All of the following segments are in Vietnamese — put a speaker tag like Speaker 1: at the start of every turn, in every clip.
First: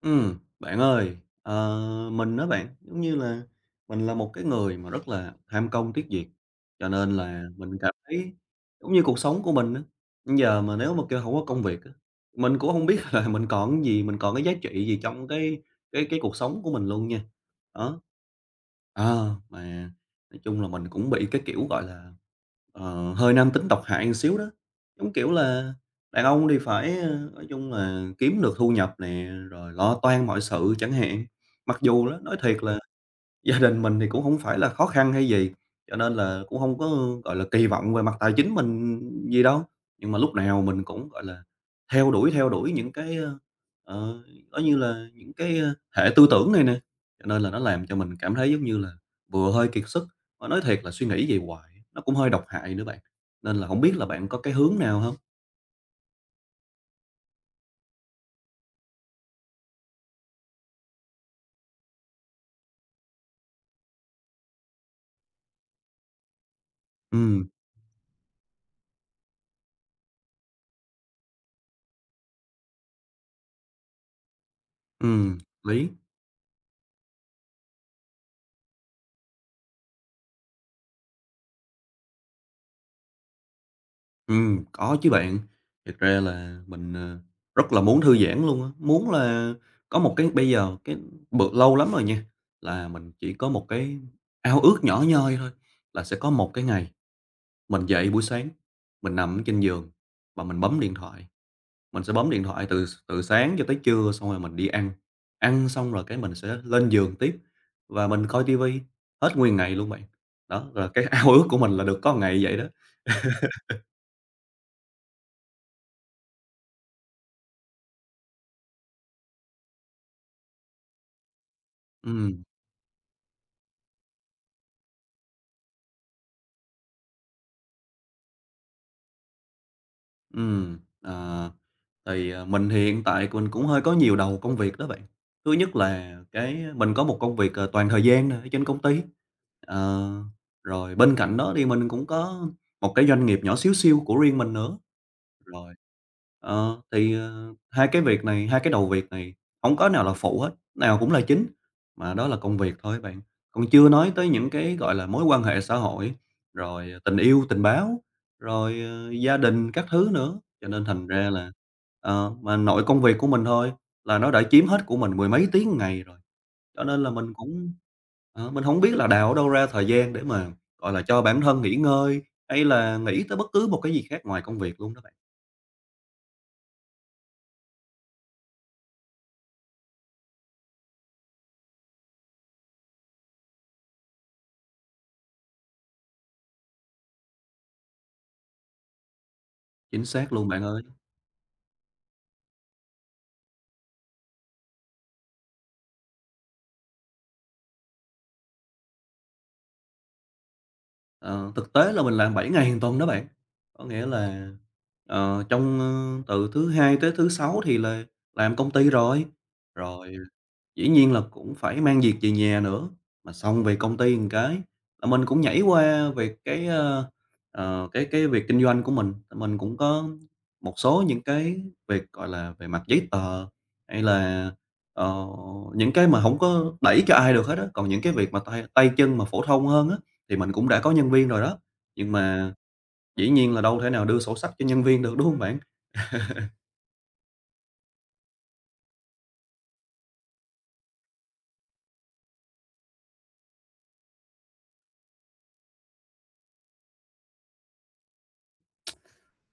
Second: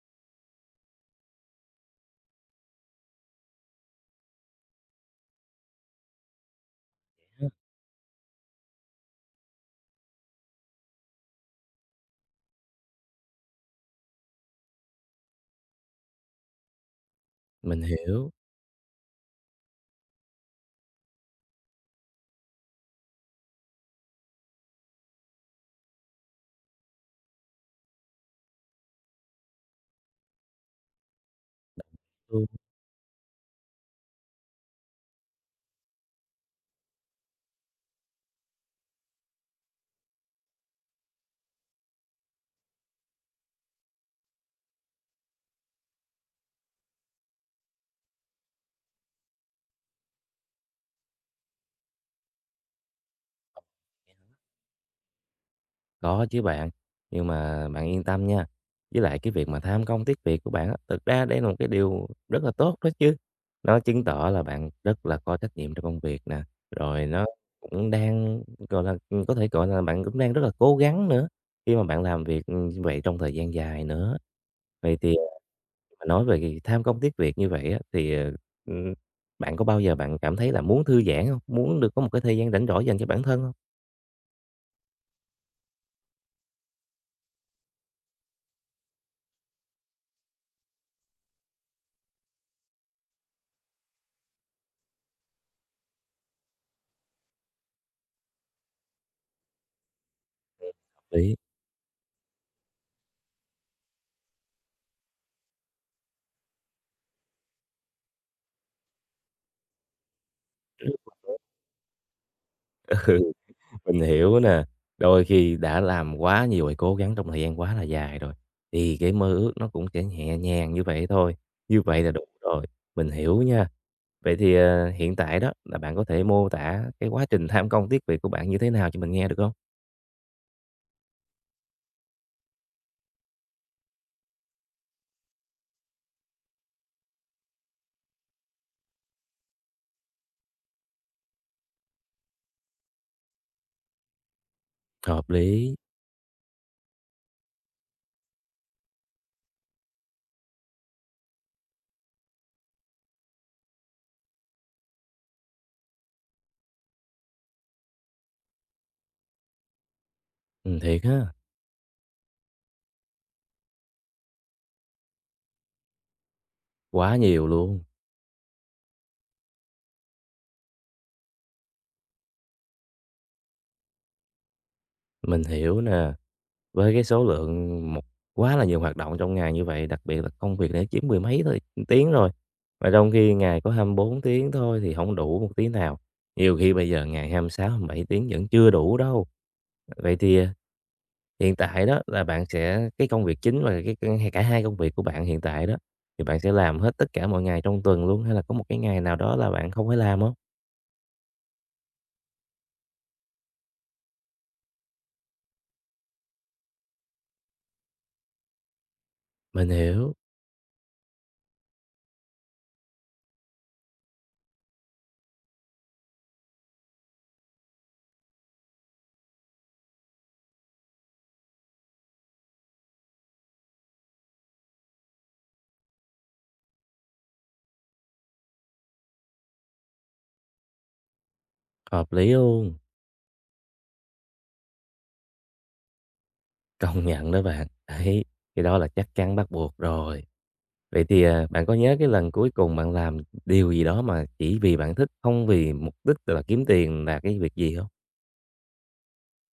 Speaker 1: Bạn ơi, ờ, mình á bạn, giống như là mình là một cái người mà rất là tham công tiếc việc, cho nên là
Speaker 2: Ừm,
Speaker 1: mình cảm thấy giống như cuộc sống của mình á, giờ mà nếu mà kêu không có công việc á, mình cũng không biết là mình còn cái gì, mình còn cái giá trị gì trong cái cuộc sống của mình luôn nha.
Speaker 2: mình
Speaker 1: Đó.
Speaker 2: hiểu,
Speaker 1: Ờ, mà nói chung là mình cũng bị cái kiểu, gọi là, hơi nam tính độc hại một xíu đó. Giống kiểu là đàn ông thì phải, nói chung là kiếm được thu nhập nè, rồi lo toan mọi sự chẳng hạn. Mặc dù đó, nói
Speaker 2: ừm.
Speaker 1: thiệt là gia đình mình thì cũng hổng phải là khó khăn hay gì, cho nên là cũng hông có, gọi là, kỳ vọng về mặt tài chính mình gì đâu. Nhưng mà lúc nào mình cũng, gọi là, theo đuổi những cái, ờ, coi như là những cái, hệ tư tưởng này nè, cho nên là nó làm cho mình cảm thấy giống như là vừa hơi kiệt sức, mà nói thiệt là suy nghĩ vậy hoài nó cũng hơi độc hại nữa bạn. Nên là hổng biết là bạn có cái hướng nào hông?
Speaker 2: Có chứ bạn, nhưng mà bạn yên tâm nha, với lại cái việc mà tham công tiếc việc của bạn á, thực ra đây là một cái điều rất là tốt đó chứ. Nó chứng tỏ là bạn rất là có trách nhiệm trong công việc nè, rồi nó
Speaker 1: Ừm,
Speaker 2: cũng đang, gọi là, có thể gọi là bạn cũng đang rất là cố gắng nữa, khi mà bạn làm việc, như vậy trong thời gian dài nữa. Vậy thì,
Speaker 1: ừm, lý.
Speaker 2: à, nói về cái tham công tiếc việc như vậy á, thì, ừm, bạn có bao giờ bạn cảm thấy là muốn thư giãn không? Muốn được có một cái thời gian rảnh rỗi dành cho bản thân không,
Speaker 1: Có chứ bạn. Thiệt ra là mình, rất là muốn thư giãn luôn á, muốn là có một cái bây giờ cái bự lâu lắm rồi nha, là mình chỉ có một cái ao ước nhỏ nhoi thôi, là sẽ có một cái ngày mình dậy buổi sáng, mình nằm ở trên giường và mình bấm điện thoại.
Speaker 2: hông?
Speaker 1: Mình sẽ bấm điện thoại từ từ sáng cho tới trưa, xong rồi mình đi ăn, ăn xong rồi cái mình sẽ lên giường tiếp và mình coi tivi hết nguyên ngày luôn bạn. Đó,
Speaker 2: Ừ,
Speaker 1: là cái ao ước của mình là được có ngày vậy đó.
Speaker 2: mình hiểu nè. Đôi khi đã làm quá nhiều và cố gắng trong thời gian quá là dài rồi, thì cái mơ ước nó cũng sẽ nhẹ nhàng như vậy thôi, như vậy là đủ
Speaker 1: Ừm.
Speaker 2: rồi, mình hiểu nha. Vậy thì, hiện tại đó là bạn có thể mô tả cái quá trình tham công tiếc việc của bạn như thế nào cho mình nghe được không?
Speaker 1: Ừ ờ, thì, mình thì hiện tại mình cũng hơi có nhiều đầu công việc đó bạn. Thứ nhất là cái à, mình có một công việc, toàn thời gian nè ở trên công ty, ờ, rồi bên cạnh đó thì mình cũng có một cái doanh nghiệp nhỏ xíu xiu của riêng mình nữa.
Speaker 2: Hợp
Speaker 1: Rồi.
Speaker 2: lý,
Speaker 1: Thì, hai cái việc này, hai cái đầu việc này không có nào là phụ hết, nào cũng là chính, mà đó là công việc thôi bạn. Còn chưa nói tới những cái, gọi là, mối quan hệ xã hội, rồi tình yêu, tình báo, rồi, gia đình các thứ nữa. Cho nên
Speaker 2: thiệt
Speaker 1: thành
Speaker 2: á,
Speaker 1: ra là, mà nội công việc của mình thôi là nó đã chiếm hết của mình mười mấy tiếng ngày rồi, cho nên là
Speaker 2: quá
Speaker 1: mình
Speaker 2: nhiều
Speaker 1: cũng
Speaker 2: luôn,
Speaker 1: mình không biết là đào ở đâu ra thời gian để mà, gọi là, cho bản thân nghỉ ngơi, hay là nghĩ tới bất cứ một cái gì khác ngoài công việc luôn đó.
Speaker 2: mình hiểu nè. Với cái số lượng một quá là nhiều hoạt động trong ngày như vậy, đặc biệt là công việc đã chiếm mười mấy thôi tiếng rồi, mà trong khi ngày có 24 tiếng thôi thì không đủ một tí nào, nhiều khi bây giờ ngày hai 26 27 tiếng vẫn chưa đủ đâu.
Speaker 1: Chính
Speaker 2: Vậy
Speaker 1: xác
Speaker 2: thì,
Speaker 1: luôn
Speaker 2: à,
Speaker 1: bạn ơi.
Speaker 2: hiện tại đó là bạn sẽ cái công việc chính và cái cả hai công việc của bạn hiện tại đó, thì bạn sẽ làm hết tất cả mọi ngày trong tuần luôn hay là có một cái ngày nào đó là bạn không phải làm không?
Speaker 1: Ờ, thực tế là mình làm 7 ngày 1 tuần đó bạn. Có nghĩa là, trong, từ thứ Hai tới thứ Sáu thì là làm công ty rồi,
Speaker 2: Mình hiểu,
Speaker 1: rồi dĩ nhiên là cũng phải mang việc về nhà nữa, mà xong về công ty một cái là mình cũng nhảy qua về cái, cái việc kinh doanh của mình. Mình cũng có một số những cái việc, gọi là, về mặt giấy tờ hay là, ờ, những cái mà không có đẩy cho ai được hết á. Còn những cái việc mà tay tay chân mà phổ thông hơn á, thì mình cũng đã có nhân viên rồi đó, nhưng
Speaker 2: hợp lý
Speaker 1: mà
Speaker 2: luôn,
Speaker 1: dĩ nhiên là đâu thể nào đưa sổ sách cho nhân viên được, đúng không bạn?
Speaker 2: công nhận đó bạn, đấy, cái đó là chắc chắn bắt buộc rồi. Vậy thì, à, bạn có nhớ cái lần cuối cùng bạn làm điều gì đó mà chỉ vì bạn thích, không vì mục đích là kiếm tiền là cái việc gì không?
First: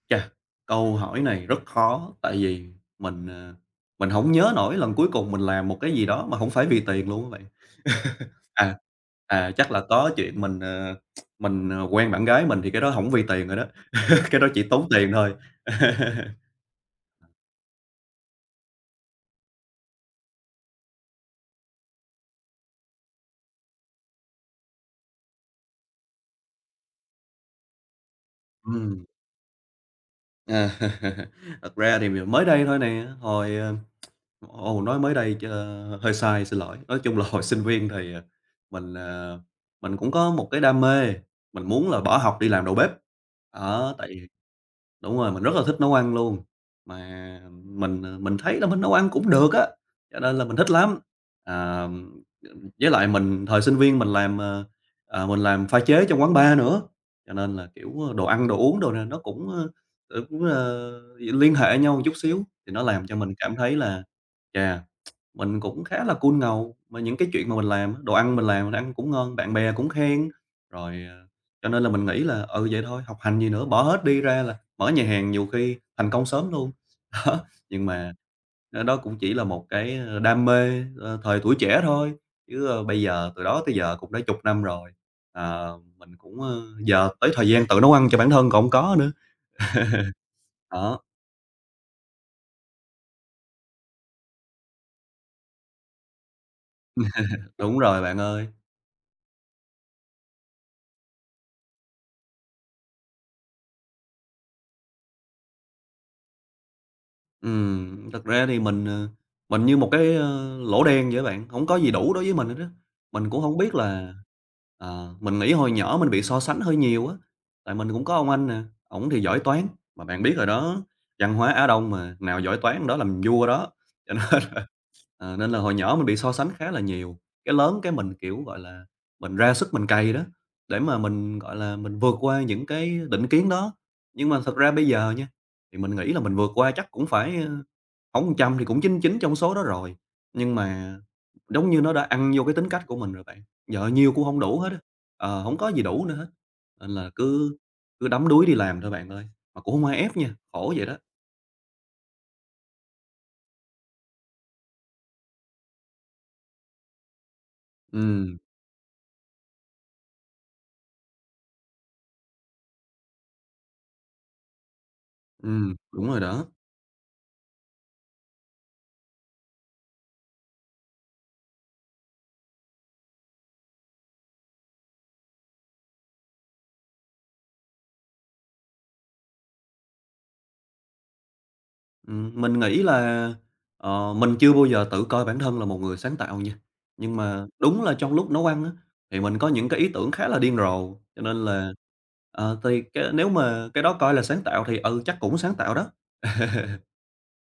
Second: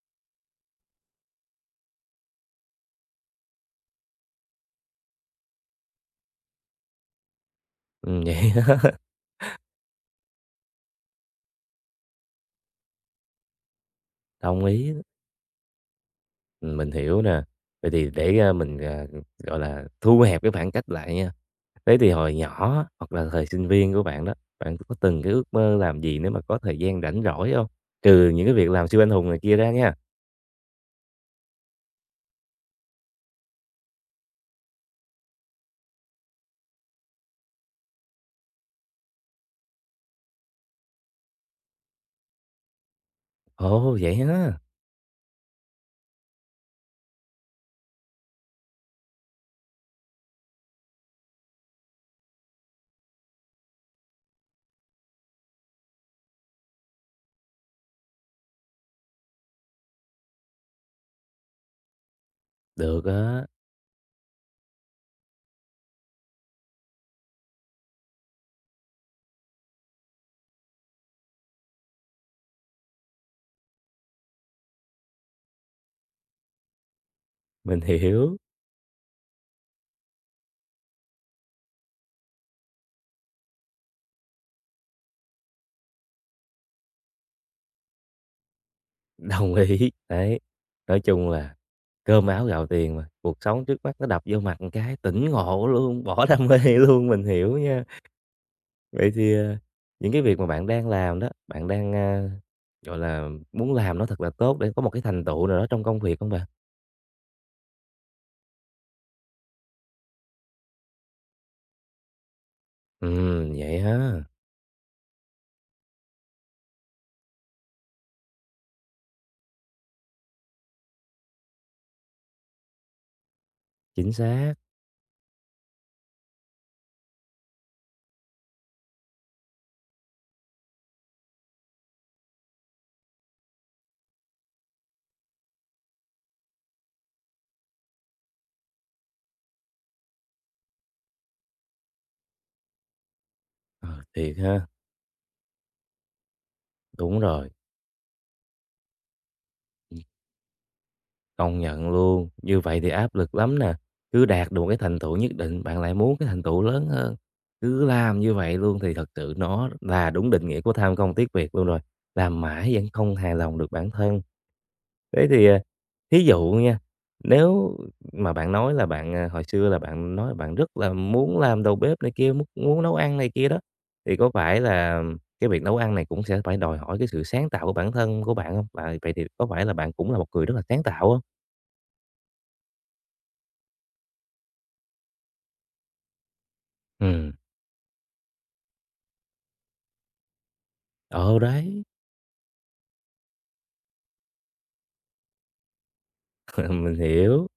Speaker 1: Chà, câu hỏi này rất khó tại vì mình, mình hổng nhớ nổi lần cuối cùng mình làm một cái gì đó mà hổng phải vì tiền luôn á bạn.
Speaker 2: Vậy
Speaker 1: À,
Speaker 2: á,
Speaker 1: chắc là có chuyện mình, mình, quen bạn gái mình thì cái đó hổng vì tiền rồi đó, cái đó chỉ
Speaker 2: đồng
Speaker 1: tốn
Speaker 2: ý,
Speaker 1: tiền thôi.
Speaker 2: mình hiểu nè. Vậy thì để, mình, à, gọi là, thu hẹp cái khoảng cách lại nha. Thế thì hồi nhỏ hoặc là thời sinh viên của bạn đó, bạn có từng cái ước mơ làm gì nếu mà có thời gian rảnh rỗi không? Trừ những cái việc làm siêu
Speaker 1: Ừm,
Speaker 2: anh hùng này kia ra nha.
Speaker 1: à, thật ra thì mới đây thôi nè, nói mới đây hơi sai, xin lỗi. Nói chung là hồi sinh viên thì, mình, mình cũng có một cái đam mê, mình muốn là bỏ học đi làm đầu bếp. Đó,
Speaker 2: Ồ, vậy
Speaker 1: tại
Speaker 2: ha?
Speaker 1: đúng rồi, mình rất là thích nấu ăn luôn, mà mình, mình thấy là mình nấu ăn cũng được á, cho nên là mình thích lắm. À, với lại mình thời sinh viên mình làm, mình làm pha chế trong quán bar nữa, cho nên là, kiểu, đồ ăn, đồ uống đồ này nó cũng, cũng liên hệ nhau một chút xíu, thì nó
Speaker 2: Được
Speaker 1: làm cho mình
Speaker 2: á,
Speaker 1: cảm thấy là chà mình cũng khá là cool ngầu, mà những cái chuyện mà mình làm á, đồ ăn mình làm mình ăn cũng ngon, bạn bè cũng khen, rồi, cho nên là mình nghĩ là, ừ, vậy thôi, học hành gì nữa, bỏ hết đi ra là mở nhà hàng nhiều khi thành công sớm luôn. Đó,
Speaker 2: mình
Speaker 1: nhưng mà,
Speaker 2: hiểu.
Speaker 1: đó cũng chỉ là một cái, đam mê, thời tuổi trẻ thôi, chứ, bây giờ từ đó tới giờ cũng đã chục năm rồi, mình cũng, giờ tới thời gian tự nấu ăn cho bản thân còn hông có nữa.
Speaker 2: Đồng ý, đấy.
Speaker 1: Đó,
Speaker 2: Nói chung là cơm áo gạo tiền mà, cuộc sống trước mắt nó đập vô mặt một cái tỉnh ngộ luôn, bỏ đam mê luôn, mình hiểu
Speaker 1: đúng
Speaker 2: nha.
Speaker 1: rồi bạn ơi.
Speaker 2: Vậy thì, những cái việc mà bạn đang làm đó, bạn đang, gọi là, muốn làm nó thật là tốt để có một cái thành tựu nào đó trong công việc không bạn?
Speaker 1: Thật ra thì mình, mình như một cái, lỗ đen vậy bạn, không có gì đủ đối với mình hết á.
Speaker 2: Ừ
Speaker 1: Mình cũng không biết
Speaker 2: vậy
Speaker 1: là
Speaker 2: ha,
Speaker 1: mình nghĩ hồi nhỏ mình bị so sánh hơi nhiều á, tại mình cũng có ông anh nè, ổng thì giỏi toán, mà bạn biết rồi đó, văn hóa Á Đông mà, nào giỏi toán đó làm vua đó. Cho
Speaker 2: chính
Speaker 1: nên
Speaker 2: xác,
Speaker 1: ờ, nên là hồi nhỏ mình bị so sánh khá là nhiều, cái lớn cái mình, kiểu, gọi là, mình ra sức mình cày đó, để mà mình, gọi là, mình vượt qua những cái định kiến đó. Nhưng mà thật ra bây giờ nha, thì mình nghĩ là mình vượt qua chắc cũng phải, không hổng 100 thì cũng 99 trong số đó rồi, nhưng mà giống như nó đã ăn vô cái tính cách của mình rồi bạn, giờ
Speaker 2: ờ,
Speaker 1: nhiều cũng
Speaker 2: thiệt
Speaker 1: không đủ
Speaker 2: ha,
Speaker 1: hết á, hổng có gì đủ nữa hết, nên là
Speaker 2: đúng rồi.
Speaker 1: cứ cứ đắm đuối đi làm thôi bạn ơi, mà cũng không ai ép nha, khổ vậy đó.
Speaker 2: Công nhận luôn, như vậy thì áp lực lắm nè. Cứ đạt được một cái thành tựu nhất định, bạn lại muốn cái thành tựu lớn hơn. Cứ làm như
Speaker 1: Ừm,
Speaker 2: vậy luôn thì thật sự nó là đúng định nghĩa của tham công tiếc việc luôn rồi. Làm mãi vẫn không hài lòng được bản thân. Thế thì, à,
Speaker 1: đúng rồi
Speaker 2: thí dụ
Speaker 1: đó.
Speaker 2: nha, nếu mà bạn nói là bạn, à, hồi xưa là bạn nói bạn rất là muốn làm đầu bếp này kia, muốn muốn nấu ăn này kia đó, thì có phải là cái việc nấu ăn này cũng sẽ phải đòi hỏi cái sự sáng tạo của bản thân của bạn không? Và vậy thì có phải là bạn cũng là một người rất là sáng tạo không?
Speaker 1: Mình nghĩ là, mình chưa bao giờ tự coi bản thân là một người sáng tạo nha, nhưng
Speaker 2: Ừm.
Speaker 1: mà đúng là trong lúc nấu ăn á, thì mình có những cái ý tưởng khá là điên rồ, cho
Speaker 2: Ừ,
Speaker 1: nên là,
Speaker 2: đấy,
Speaker 1: thì cái nếu mà cái đó coi là sáng tạo thì, ừ, chắc cũng sáng tạo đó.
Speaker 2: mình hiểu.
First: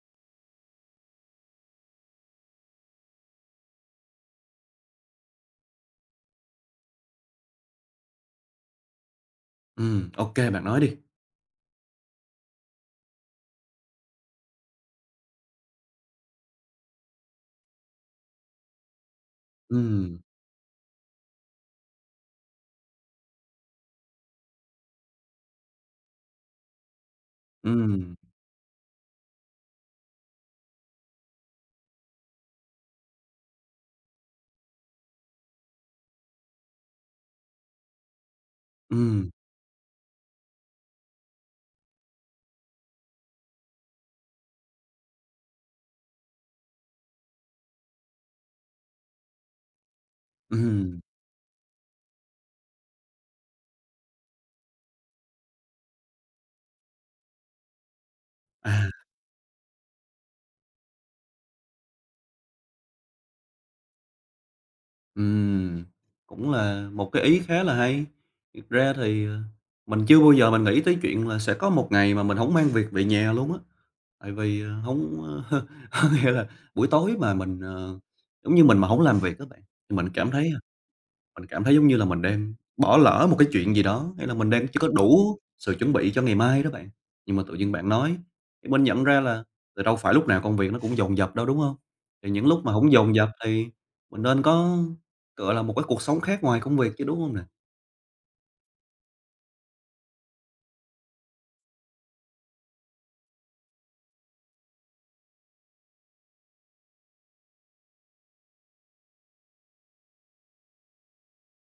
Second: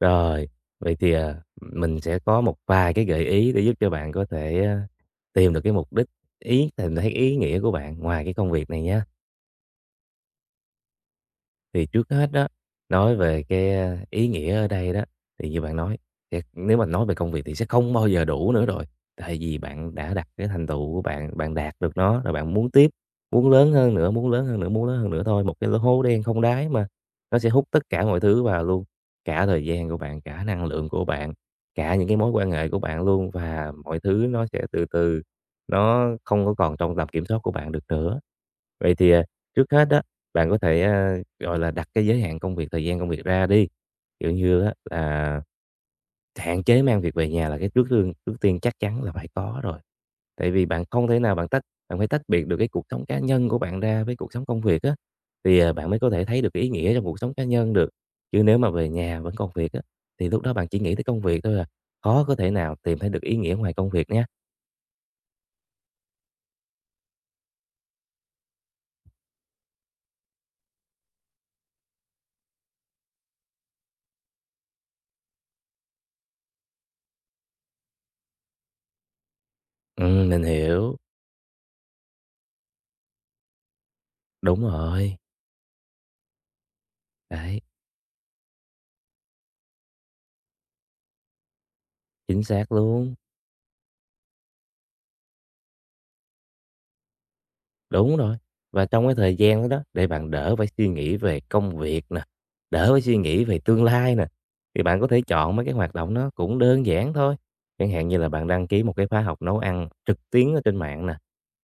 Speaker 2: Rồi, vậy thì, à, mình sẽ có một vài cái gợi ý để giúp cho bạn có thể, tìm được cái mục đích ý tìm thấy ý nghĩa của bạn ngoài cái công việc này nhé.
Speaker 1: Ô bạn nói đi.
Speaker 2: Thì trước hết đó, nói về cái, ý nghĩa ở đây đó, thì như bạn nói, thiệt nếu mà nói về công việc thì sẽ không bao giờ đủ nữa rồi, tại vì bạn đã
Speaker 1: Ừm,
Speaker 2: đặt cái thành tựu của bạn, bạn đạt được nó rồi bạn muốn tiếp, muốn lớn hơn nữa, muốn lớn hơn nữa, muốn lớn hơn nữa thôi, một cái lỗ hố đen không đáy mà, nó sẽ hút tất cả
Speaker 1: ừm,
Speaker 2: mọi thứ vào luôn, cả thời gian của bạn, cả năng lượng của bạn, cả những cái mối quan hệ của bạn luôn, và mọi thứ nó sẽ từ từ nó không có còn trong tầm kiểm soát của bạn được nữa. Vậy thì, à,
Speaker 1: ừm,
Speaker 2: trước hết đó, bạn có thể, gọi là, đặt cái giới hạn công việc, thời gian công việc ra đi, kiểu như á là hạn chế mang việc về nhà là cái trước tiên chắc chắn là phải có rồi. Tại vì bạn
Speaker 1: ừm,
Speaker 2: không thể nào bạn phải tách biệt được cái cuộc sống cá nhân của bạn ra với cuộc sống công việc á, thì, à, bạn mới có thể thấy được cái ý nghĩa trong cuộc sống cá nhân được. Chứ nếu mà
Speaker 1: à,
Speaker 2: về nhà vẫn còn việc á, thì lúc đó bạn chỉ nghĩ tới công việc thôi à, khó có thể nào tìm thấy được ý nghĩa ngoài công việc nhé.
Speaker 1: ừm, cũng là một cái ý khá là hay. Thiệt ra thì, mình chưa bao giờ mình nghĩ tới chuyện là sẽ có một ngày mà mình không mang việc về nhà luôn á. Tại vì, hổng có nghĩa là buổi tối mà mình, giống như mình mà không làm việc các bạn, thì mình cảm
Speaker 2: Mình
Speaker 1: thấy
Speaker 2: hiểu,
Speaker 1: mình cảm thấy giống như là mình đang bỏ lỡ một cái chuyện gì đó, hay là mình
Speaker 2: đúng
Speaker 1: đang chưa có
Speaker 2: rồi,
Speaker 1: đủ sự chuẩn bị cho ngày mai đó bạn. Nhưng mà tự
Speaker 2: đấy,
Speaker 1: nhiên bạn nói, cái mình nhận ra là thì đâu phải lúc nào công việc nó cũng dồn dập đâu, đúng không? Thì
Speaker 2: chính
Speaker 1: những lúc
Speaker 2: xác
Speaker 1: mà không dồn
Speaker 2: luôn.
Speaker 1: dập thì mình nên có, gọi là, một cái cuộc sống khác ngoài công việc chứ, đúng không nè?
Speaker 2: Đúng rồi. Và trong cái thời gian đó đó, để bạn đỡ phải suy nghĩ về công việc nè, đỡ phải suy nghĩ về tương lai nè, thì bạn có thể chọn mấy cái hoạt động nó cũng đơn giản thôi. Chẳng hạn như là bạn đăng ký một cái khóa học nấu ăn trực tuyến ở trên mạng nè,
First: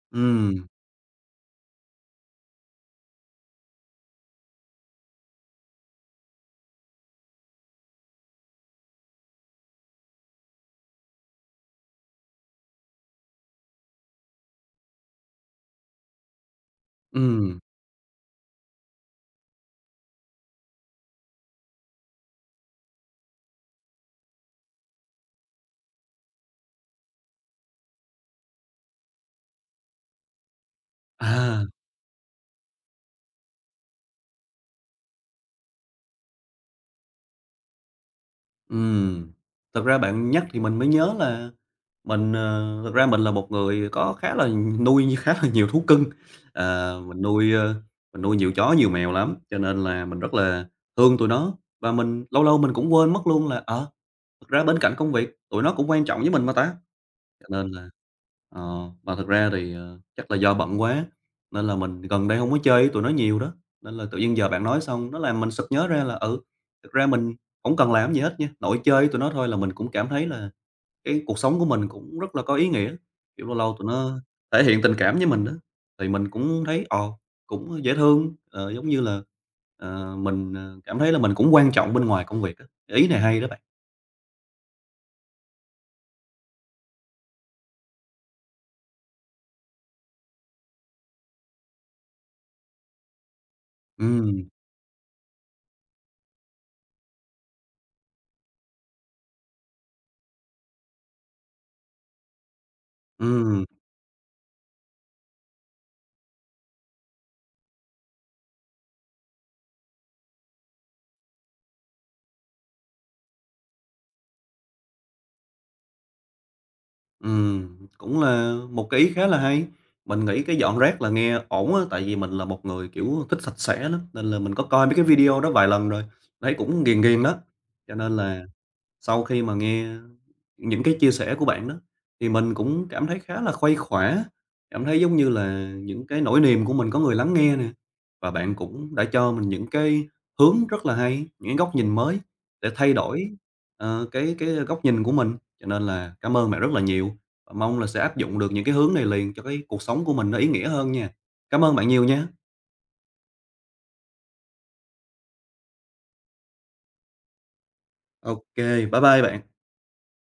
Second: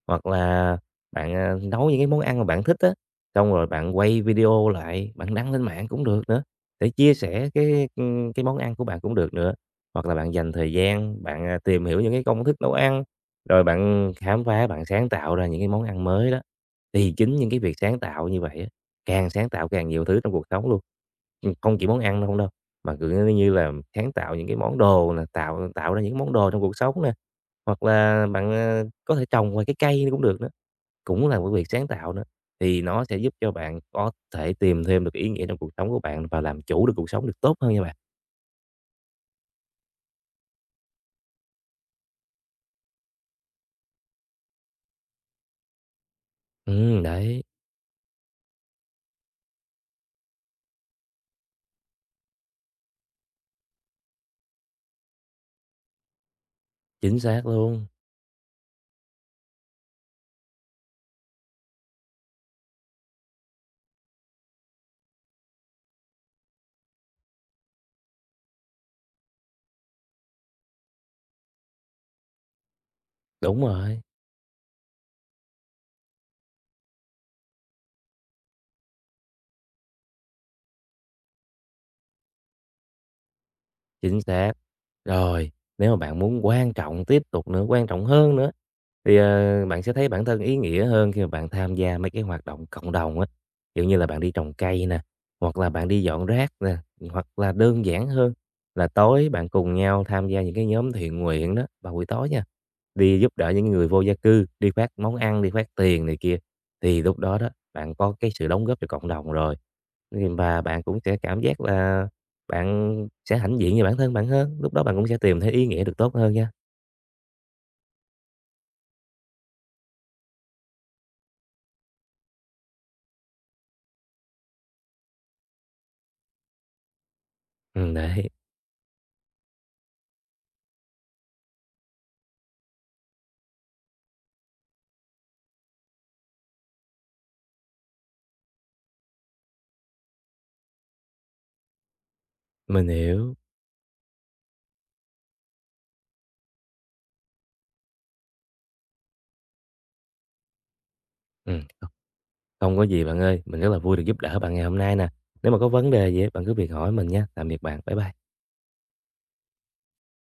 Speaker 2: hoặc
Speaker 1: Ừ
Speaker 2: là bạn, à, nấu những cái món ăn mà bạn thích á, xong rồi bạn quay video lại, bạn đăng lên mạng cũng được nữa, để chia sẻ cái món ăn của bạn cũng được nữa. Hoặc là bạn dành thời gian, bạn, à, tìm hiểu những cái công thức nấu ăn, rồi bạn khám phá, bạn sáng tạo ra những cái món ăn mới đó. Thì chính những cái
Speaker 1: ừ
Speaker 2: việc sáng tạo như vậy á, càng sáng tạo càng nhiều thứ trong cuộc sống luôn. Không chỉ món ăn đâu không đâu, mà, cứ như là, sáng tạo những cái món đồ nè, tạo tạo ra những món đồ trong cuộc sống nè, hoặc là bạn, à, có thể trồng vài cái cây cũng được nữa, cũng là một
Speaker 1: à,
Speaker 2: việc sáng tạo nữa. Thì nó sẽ giúp cho bạn có thể tìm thêm được ý nghĩa trong cuộc sống của bạn và làm chủ được cuộc sống được tốt hơn nha bạn.
Speaker 1: ừ Thật ra bạn nhắc thì mình mới nhớ là mình, thực ra mình là một người có khá là nuôi khá là nhiều thú cưng,
Speaker 2: Ừ
Speaker 1: mình
Speaker 2: đấy,
Speaker 1: nuôi, mình nuôi nhiều chó, nhiều mèo lắm, cho nên là mình rất là thương tụi nó. Và mình lâu lâu mình cũng quên mất luôn là, thực ra bên cạnh công việc, tụi nó cũng quan trọng với mình mà ta.
Speaker 2: chính
Speaker 1: Cho
Speaker 2: xác
Speaker 1: nên
Speaker 2: luôn,
Speaker 1: là mà thực ra thì, chắc là do bận quá, nên là mình gần đây không có chơi với tụi nó nhiều đó, nên là tự nhiên giờ bạn nói xong nó làm mình sực nhớ ra là, ừ, thực ra mình hổng cần làm gì hết nha, nội chơi với tụi nó thôi là mình cũng cảm thấy là cái cuộc sống của mình cũng rất là có ý nghĩa, kiểu, lâu
Speaker 2: đúng
Speaker 1: lâu tụi
Speaker 2: rồi.
Speaker 1: nó thể hiện tình cảm với mình đó thì mình cũng thấy, ồ cũng dễ thương, giống như là, mình, cảm thấy là mình cũng quan trọng bên ngoài công việc á. Ý này hay đó bạn.
Speaker 2: Chính xác. Rồi, nếu mà bạn muốn quan trọng tiếp tục nữa, quan trọng hơn nữa, thì, bạn sẽ thấy bản thân ý nghĩa hơn khi mà bạn tham gia mấy cái hoạt động cộng đồng á, kiểu như là bạn đi
Speaker 1: Ừm,
Speaker 2: trồng cây nè, hoặc là bạn đi dọn rác nè, hoặc là đơn giản hơn là tối bạn cùng nhau tham gia những cái nhóm thiện nguyện đó vào buổi tối nha, đi giúp đỡ
Speaker 1: ừm,
Speaker 2: những người vô gia cư, đi phát món ăn, đi phát tiền này kia, thì lúc đó đó, bạn có cái sự đóng góp cho cộng đồng rồi. Thì và bạn cũng sẽ cảm giác là bạn sẽ hãnh diện về bản thân bạn hơn, lúc đó bạn cũng sẽ tìm thấy ý nghĩa được tốt hơn nha.
Speaker 1: cũng là một cái ý khá là hay. Mình nghĩ cái dọn rác là nghe ổn á, tại vì mình là một người, kiểu, thích sạch sẽ lắm, nên là mình có coi mấy cái video đó vài lần rồi, thấy cũng ghiền ghiền đó, cho nên
Speaker 2: Đấy,
Speaker 1: là sau khi mà nghe những cái chia sẻ của bạn đó, thì mình cũng cảm thấy khá là khuây khỏa, cảm thấy giống như là những cái nỗi niềm của mình có người lắng nghe nè. Và bạn cũng đã cho mình những cái hướng rất là hay, những cái góc nhìn mới để
Speaker 2: mình
Speaker 1: thay đổi,
Speaker 2: hiểu.
Speaker 1: cái góc nhìn của mình. Cho nên là cảm ơn bạn rất là nhiều và mong là sẽ áp dụng được những cái hướng này liền cho cái cuộc sống của mình nó ý nghĩa hơn nha. Cảm ơn bạn
Speaker 2: Không
Speaker 1: nhiều nha.
Speaker 2: không có gì bạn ơi, mình rất là vui được giúp đỡ bạn ngày hôm nay nè. Nếu mà có vấn đề gì á, bạn cứ việc hỏi mình nha. Tạm biệt bạn, bye bye.
Speaker 1: OK, bye bye bạn.